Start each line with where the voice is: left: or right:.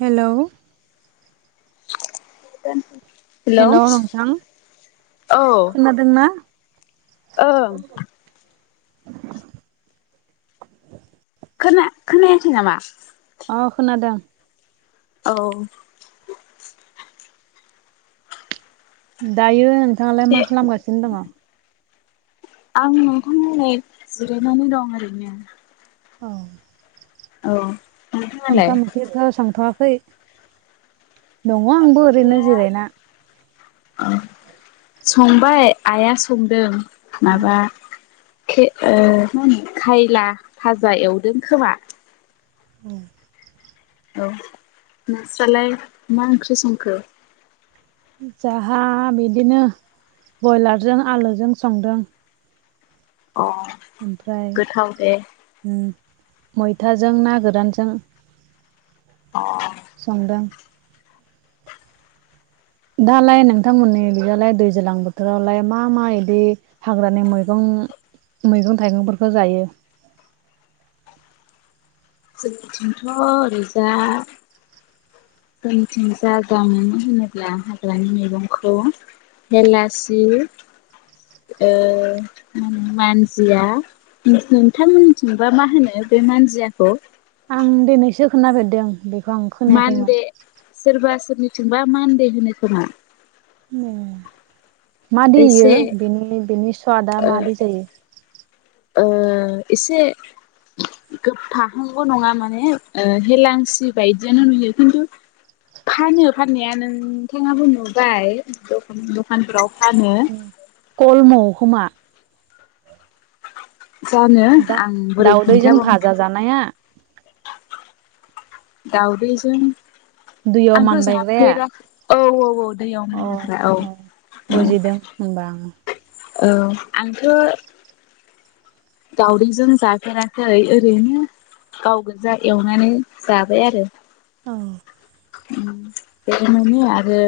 right: Hello
left: hello
right: hello
left: औ
right: दोंना
left: ओं खोना खोनायाखै नामा?
right: अ खोनादों।
left: औ
right: दायो नोंथाङालाय
left: दे
right: मा खालामगासिनो दङ?
left: आं नोंथां ओरै जिरायनानै दं ओरैनो
right: औ
left: औ नोंथाङालाय?
right: ओंखाम ओंख्रिथ' संथ'वाखै दङ आंबो ओरैनो
left: ओंख्रिया
right: जिरायना।
left: संबाय आइआ संदों माबा ओ खायला भाजा एवदों खोमा।
right: औ
left: औ नोंस्रालाय मा ओंख्रि संखो?
right: जाहा बिदिनो बयलारजों आलुजों संदों।
left: अ
right: ओमफ्राय
left: गोथाव दे
right: मैथाजों ना गोरानजों
left: अ
right: संदों दालाय नोंथांमोननि बिजालाय दैज्लां बोथोरावलाय मा मा इदि हाग्रानि मैगं मैगं थाइगंफोरखौ जायो।
left: जोंनिथिंथ' ओरैजा जोंथिं जा जा मोनो होनोब्ला हाग्रानि मैगंखौ हेलासि ओ मान्जिया नोंथांमोननिथिंबा मा होनो बे मानजियाखौ
right: आं दिनैसो खोनाफेरदों बे
left: मानदे सोरबा सोरनिथिंबा मानदे होनो खोमा
right: ए मादि
left: एसे
right: इयो बेनि बेनि सुवादा
left: ओ
right: मादि जायो।
left: ओ इसे गोफाहांबो नंङा माने हेलांसि बायदियानो नुयो खिन्थु फानो फाननाया नोंथांङाबो नुबाय दखानफोराव फानो
right: गलमु खोमा
left: जानो
right: दा
left: आं बोरै
right: दाउदैजों
left: खोन्थाबावनो
right: भाजा जानाया
left: दावदैजों
right: दैयाव
left: आंथ'
right: मानबायग्राया
left: जाफेराखै औ औ औ दैयाव
right: अ
left: मोनग्रा औ औ
right: [unintelligible]
left: औ आंथ' दावदैजों जाफेराखै ओरैनो गाव गोजा एवनानै जाबाय आरो
right: औ
left: बेनोमोन आरो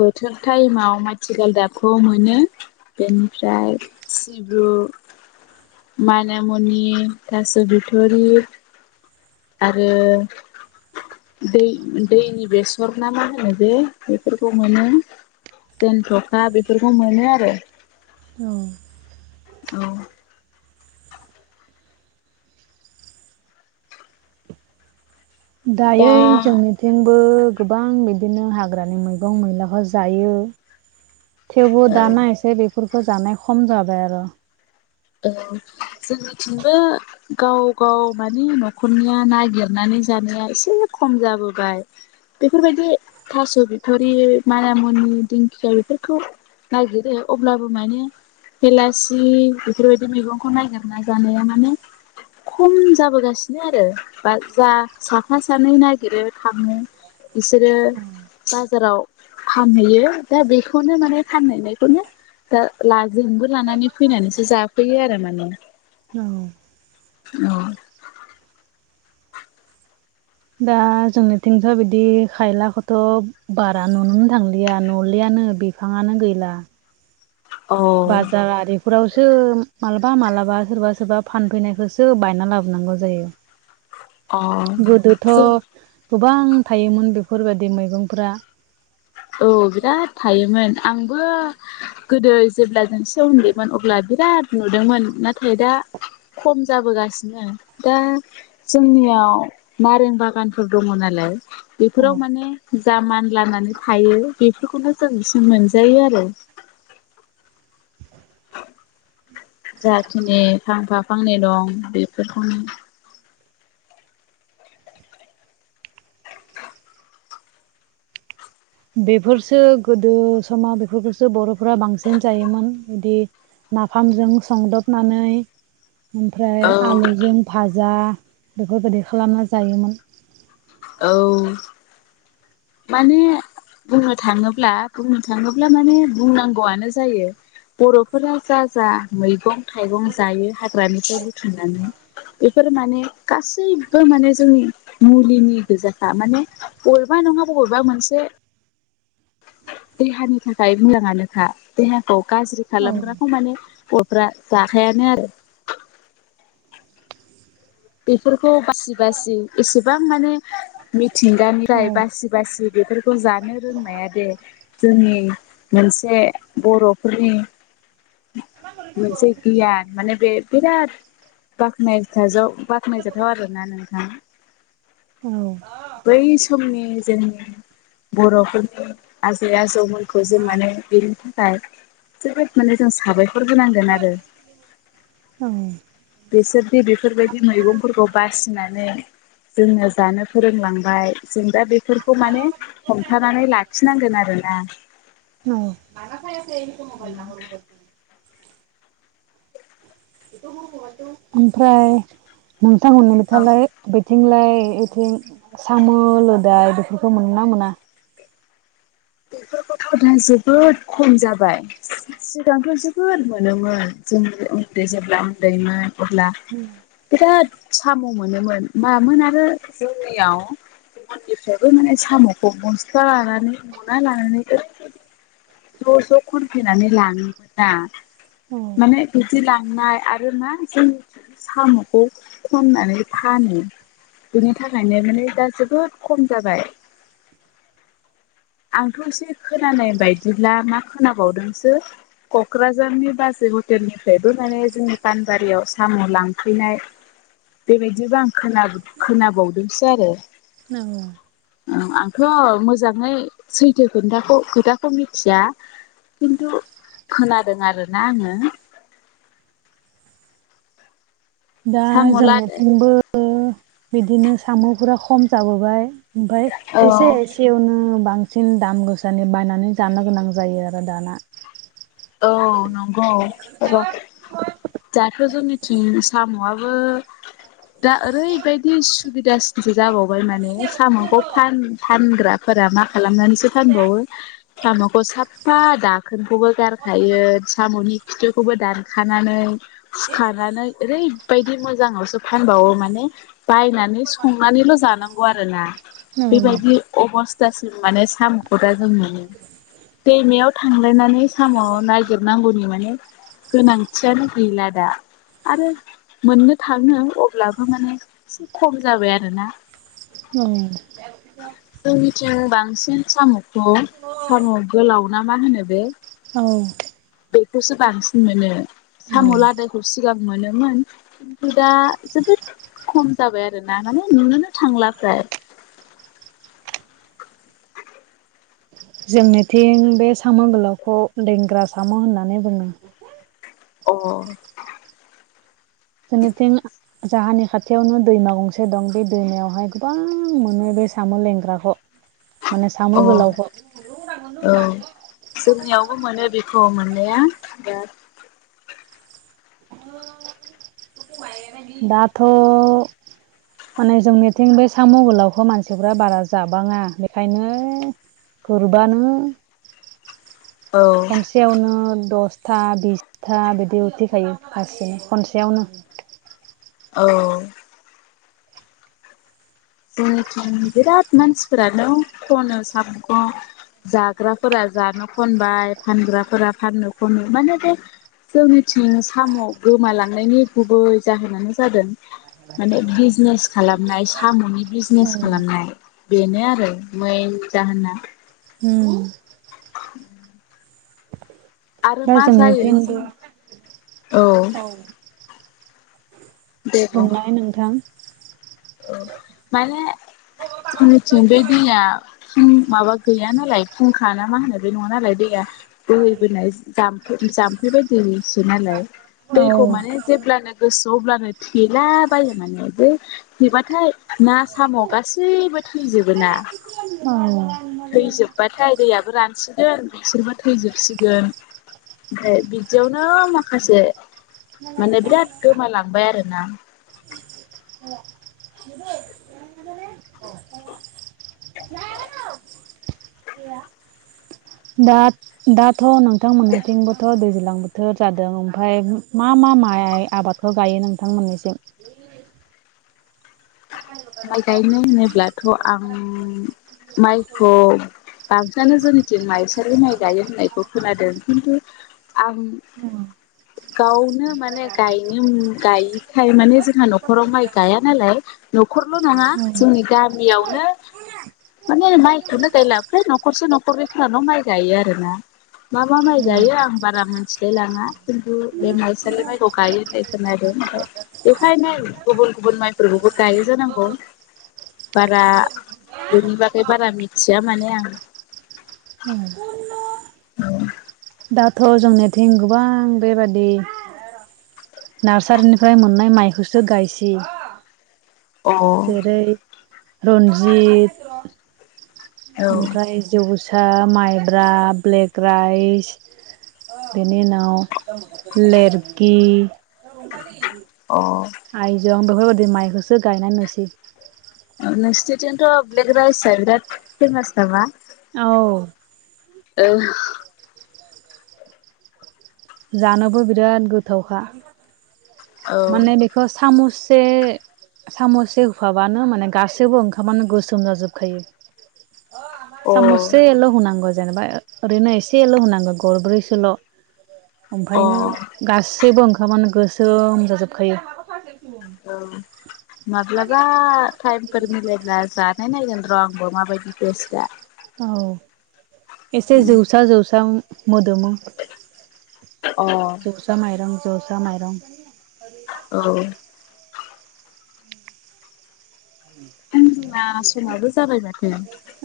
left: बोथोर टाइमाव माथिखाल गालदाबखौ मोनो बेनिफ्राय सिब्रु मानामुनि थास' बिथुरि आरो दै दैनि बेसर ना मा होनो बे बेफोरखौ मोनो जेन थ'खा बेफोरखौ मोनो आरो
right: औ
left: औ दा
right: दायो जोंनि जोंबो गोबां बिदिनो हाग्रानि मैगं मैलाखौ जायो। थेवबो
left: ओ
right: दाना एसे बेफोरखौ जानाय खम जाबाय आरो
left: औ जोंनिथिंबो गाव गाव माने न'खरनिया नागिरनानै जानाया एसे खम जाबोबाय बेफोरबायदि थास' बिथरि मानामुनि दिंखिया बेफोरखौ नागिरो अब्लाबो माने हेलासि बेफोरबायदि मैगंखौ नागिरना जानाया माने खम जाबोगासिनो आरो बा जा साफा सानै नागिरो थांङो। इसोरो बाजाराव फानहैयो दा बेखौनो माने फानहैनायखौनो दा ला जोंबो लानानै फैनानैसो जाफैयो आरो माने
right: औ
left: औ
right: दा जोंनिथिंथ' बिदि खायलाखौथ' बारा नुनोनो थांलिया नुलियानो बे बिफांङानो गैला
left: औ
right: बाजार आरि न फोरावसो मालाबा मालाबा सोरबा सोरबा फानफैनायखौसो बायना लाबोनांगौ
left: अ
right: जायो गोदोथ' गोबां थायोमोन बेफोरबायदि मैगंफ्रा
left: औ बिराद थायोमोन आंबो गोदो जेब्ला जों एसे उन्दैमोन अब्ला बिराद नुदोंमोन नाथाय दा खम जाबोगासिनो दा जोंनियाव नारें बागानफोर दङ नालाय बेफोराव माने जा मान लानानै थायो बेफोरखौनो जों एसे मोनजायो आरो जाखिनि फांफाफांनै दं बेफोरखौनो
right: बेफोरसो गोदो समाव बेफोरखौसो बर'फोरा बांसिन जायोमोन बिदि नाफामजों संदबनानै ओमफ्राय आलुजों भाजा बेफोरबायदि खालामना जायोमोन
left: औ माने बुंनो थाङोब्ला बुंनो थाङोब्ला माने बुंनांगौआनो जायो बर'फोरा जा जा मैगं थाइगं जायो हाग्रानिफ्राय बुथुमनानै बेफोर माने गासैबो माने जोंनि मुलिनि गोजाखा माने बबेबा नङा बबेबा मोनसे देहानि थाखाय मोजाङानोखा देहाखौ गाज्रि
right: औ
left: खालामग्रा माने गथफ्रा जाखायानो आरो बेफोरखौ बासि बासि एसेबां माने
right: औ
left: मिथिंगानिफ्राय बासि बासि बेफोरखौ जानो रोंनाया दे जोंनि मोनसे बर'फोरनि मोनसे गियान माने बे बिराद बाख्नायथाजाव बाख्नायजाथाव आरोना नोंथां
right: औ
left: बै समनि जोंनि बर'फोरनि आजै आजौमोनखौ जों माने बेनि थाखाय जोबोद माने जों साबायखर होनांगोन आरो
right: औ
left: बिसोरदि बेफोरबायदि मैगंफोरखौ बासिनानै जोंङो जानो फोरोंलांबाय जों दा बेफोरखौ माने हमथानानै लाखिनांगोन आरोना
right: [unintelligible] ओमफ्राय नोंथांमोननि
left: औ
right: बिथालाय बेैथिंलाय बेथिं साम' लोदाय बेफोरखौ मोनोना मोना
left: बेथ' दा जोबोद खम जाबाय सिगांथ' जोबोद मोनोमोन जों उन्दै जेब्ला उन्दैमोन अब्ला बिराद साम' मोनोमोन मामोन आरो जोंनियाव मन्दनिफ्रायबो माने साम'खौ बस्थु लानानै हना लानानै ज' ज' खनफैनानै लाङोमोन दा
right: औ
left: माने बिदि लांनाय आरो मा जों साम'खौ खननानै फानो बिनि थाखायनो माने दा जोबोद खम जाबाय आंथ' एसे खोनानाय बायदिब्ला मा खोनाबावदोंसो क'क्राझारनि बाजै हटेलनिफ्रायबो माने जोंनि पानबारियाव साम' लांफैनाय बेबायदिबो आं खोन खोनाबावदोंसो आरो
right: औ
left: औ आंथ' मोजाङै सैथो खोनथाखौ खोथाखौ मिथिया खिन्थु खोनादों आरो ना आङो
right: दा
left: साम' लादाय
right: जोंथिंबो बिदिनो साम'फोरा खम जाबोबाय ओमफाय
left: औ
right: एसे ए सेनो बांसिन दाम गोसानि बायनानै जानो गोनां जायो आरो दाना
left: औ नंगौ [unintelligible] दाथ' जोंनिथिं साम'आबो दा ओरैबायदि सुबिदासिनसो जाबावबाय माने साम'खौ फान फानग्रा फोर मा खालामनानैसो फानबावो साम'खौ साफा दाखोनखौबो गार खायो साम'नि खिथिुखौबो दानखानानै सुखानानै ओरै बायदि मोजाङावसो फानबावो माने बायनानै संनानैल' जानांगौ आरोना
right: औ
left: बेबायदि अबस थासि माने सामखौ दा जों मोनो दैमायाव थांलायनानै साम' नागिरनांगौनि माने गोनांथियानो गैला दा आरो मोननो थाङो अब्लाबो माने एसे खम जाबाय आरोना
right: उम
left: जोंनिथिं बांसिन साम'खौ साम' गोलाव ना मा होनो बे
right: औ
left: बेखौसो बांसिन मोनो साम'
right: औ
left: लादायखौ सिगां मोनोमोन खिन्थु दा जोबोद खम जाबाय आरोना माने नुनोनो थांला फ्राय
right: जोंनिथिं बे साम' गोलावखौ लेंग्रा साम' होननानै बुङो
left: अ
right: जोंनिथिं जोंहानि खाथियावनो दैमा गंसे दं बे दैमायावहाय गोबां मोनो बे साम' लेंग्राखौ माने
left: अ
right: साम' गोलावखौ
left: औ जोंनियावबो मोनो बेखौ मोननाया दा
right: दाथ' माने जोंनिथिं बे साम' गोलावखौ मानसिफ्रा बारा जाबाङा बेखायनो गुरबानो
left: औ
right: खनसेयावनो दसथा बिसथा बिदि उथिखायो फारसे खनसेयावनो
left: औ जोंनिथिं बिराद मानसिफोरानो खनो साम'खौ जाग्राफोरा जानो खनबाय फानग्राफोरा फाननो खनो माने बे जोंनिथिं साम' गोमालांनायनि गुबै जाहोनानो जादों माने बिजनेस खालामनाय साम'नि बिजनेस खालामनाय बेनो आरो मैन जाहोना
right: उम
left: आरो
right: दा
left: मा जायो
right: जोंनिथिंबो
left: जोंना औ दे बुं
right: बुंंनाय नोंथां
left: औ माने जोंनिथिं बे दैया फुं माबा गैया नालाय फुंखा ना मा होननाय बे नङा नालाय दैया बोहैबोनाय जामफै जामफै बायदि सो नालाय
right: औ
left: दैखौ माने जेब्लानो गोसो अब्लानो थेला बायो माने बै थेबाथाय ना साम' गासैबो थैजोबो ना
right: औ
left: थैजोबबाथाय दैयाबो रानसिगोन बिसोरबो थैजोबसिगोन ओमफ्राय बिदियावनो माखासे माने बिराद गोमालांबाय आरोना
right: [unintelligible] [unintelligible] दाथ' नोंथांमोनथिंबोथ' दैज्लां बोथोर जादों ओमफ्राय मा मा माइ आबाद औ गायो नोंथां मोननैसिम
left: माइ गायनो होनोब्लाथ' आं माइखौ बांसिनानो जोंनिथिन माइसालि माइ गायो होननायखौ खोनादों खिन्थु आं गावनो माने गायनो गायिखाय माने जोंहा न'खराव माइ गाया नालाय नख न'खरल' नंङा जोंनि गामियावनो माने माइखौनो गायला फ्राय न'खरसे न'खरनैफोराल' माइ गायो आरो ना मा मा माइ गायो आं बारा मिनथिलाय लाङा खिन्थु बे माइसालि माइखौ गायोनो होननाय दं ओमफ्राय बेखायनो गुबुन गुबुन माइफोरखौबो गायो जोनांगौ बारा बेनि बागै बारा मिथिया माने आं
right: औ [inaudible]
left: औ
right: दाथ' जोंनिथिं गोबां बेबादि नार्सारिनिफ्राय मोननाय माइखौसो गायसि
left: अ
right: जेरै रन्जित ओमफ्राय जौसा माइब्रा ब्लेक राइस बिनि उनाव लेरखि [inaudible]
left: अ
right: आयजं बेफोर बायदि माइखौसो गायनानै नुसै
left: नोंसिनिथिंथ' ब्लेक राइसआ बिराद फेमास नामा
right: औ
left: ओं
right: जानोबो बिराद गोथावखा माने बेखौ सामुससे साम'ससे होफाबानो माने गासैबो ओंखामानो गोसोम जाजोबखायो [inaudible]
left: औ अ
right: सामुससेल हुनांगौ जेनेबा ओरैनो एसेल' होनांगौ गरब्रैसोल'
left: अ
right: ओमफ्रायनो गासैबो ओंखामानो गोसोम जाजोबखायो
left: औ माब्लाबा टाइमफोर मिलायब्ला जा नायगोन र' आंबो माबायदि टेस्टआ
right: औ एसे जौसा जौसा मोदोमो
left: अ
right: जौसा माइरं जौसा माइरं
left: औ [unintelligible] समाबो जाबाय माथो।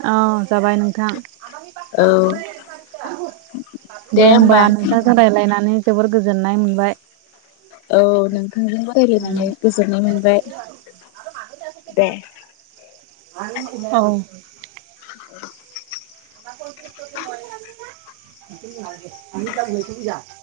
right: औ जाबाय नोंथां।
left: औ
right: दे होमबा नोंथां रायजलायनानै जोबोर गोजोननाय मोनबाय।
left: औ नोंथांजों रायलायनानै गोजोननाय मोनबाय दे।
right: औ। [unintelligible] [unintelligible]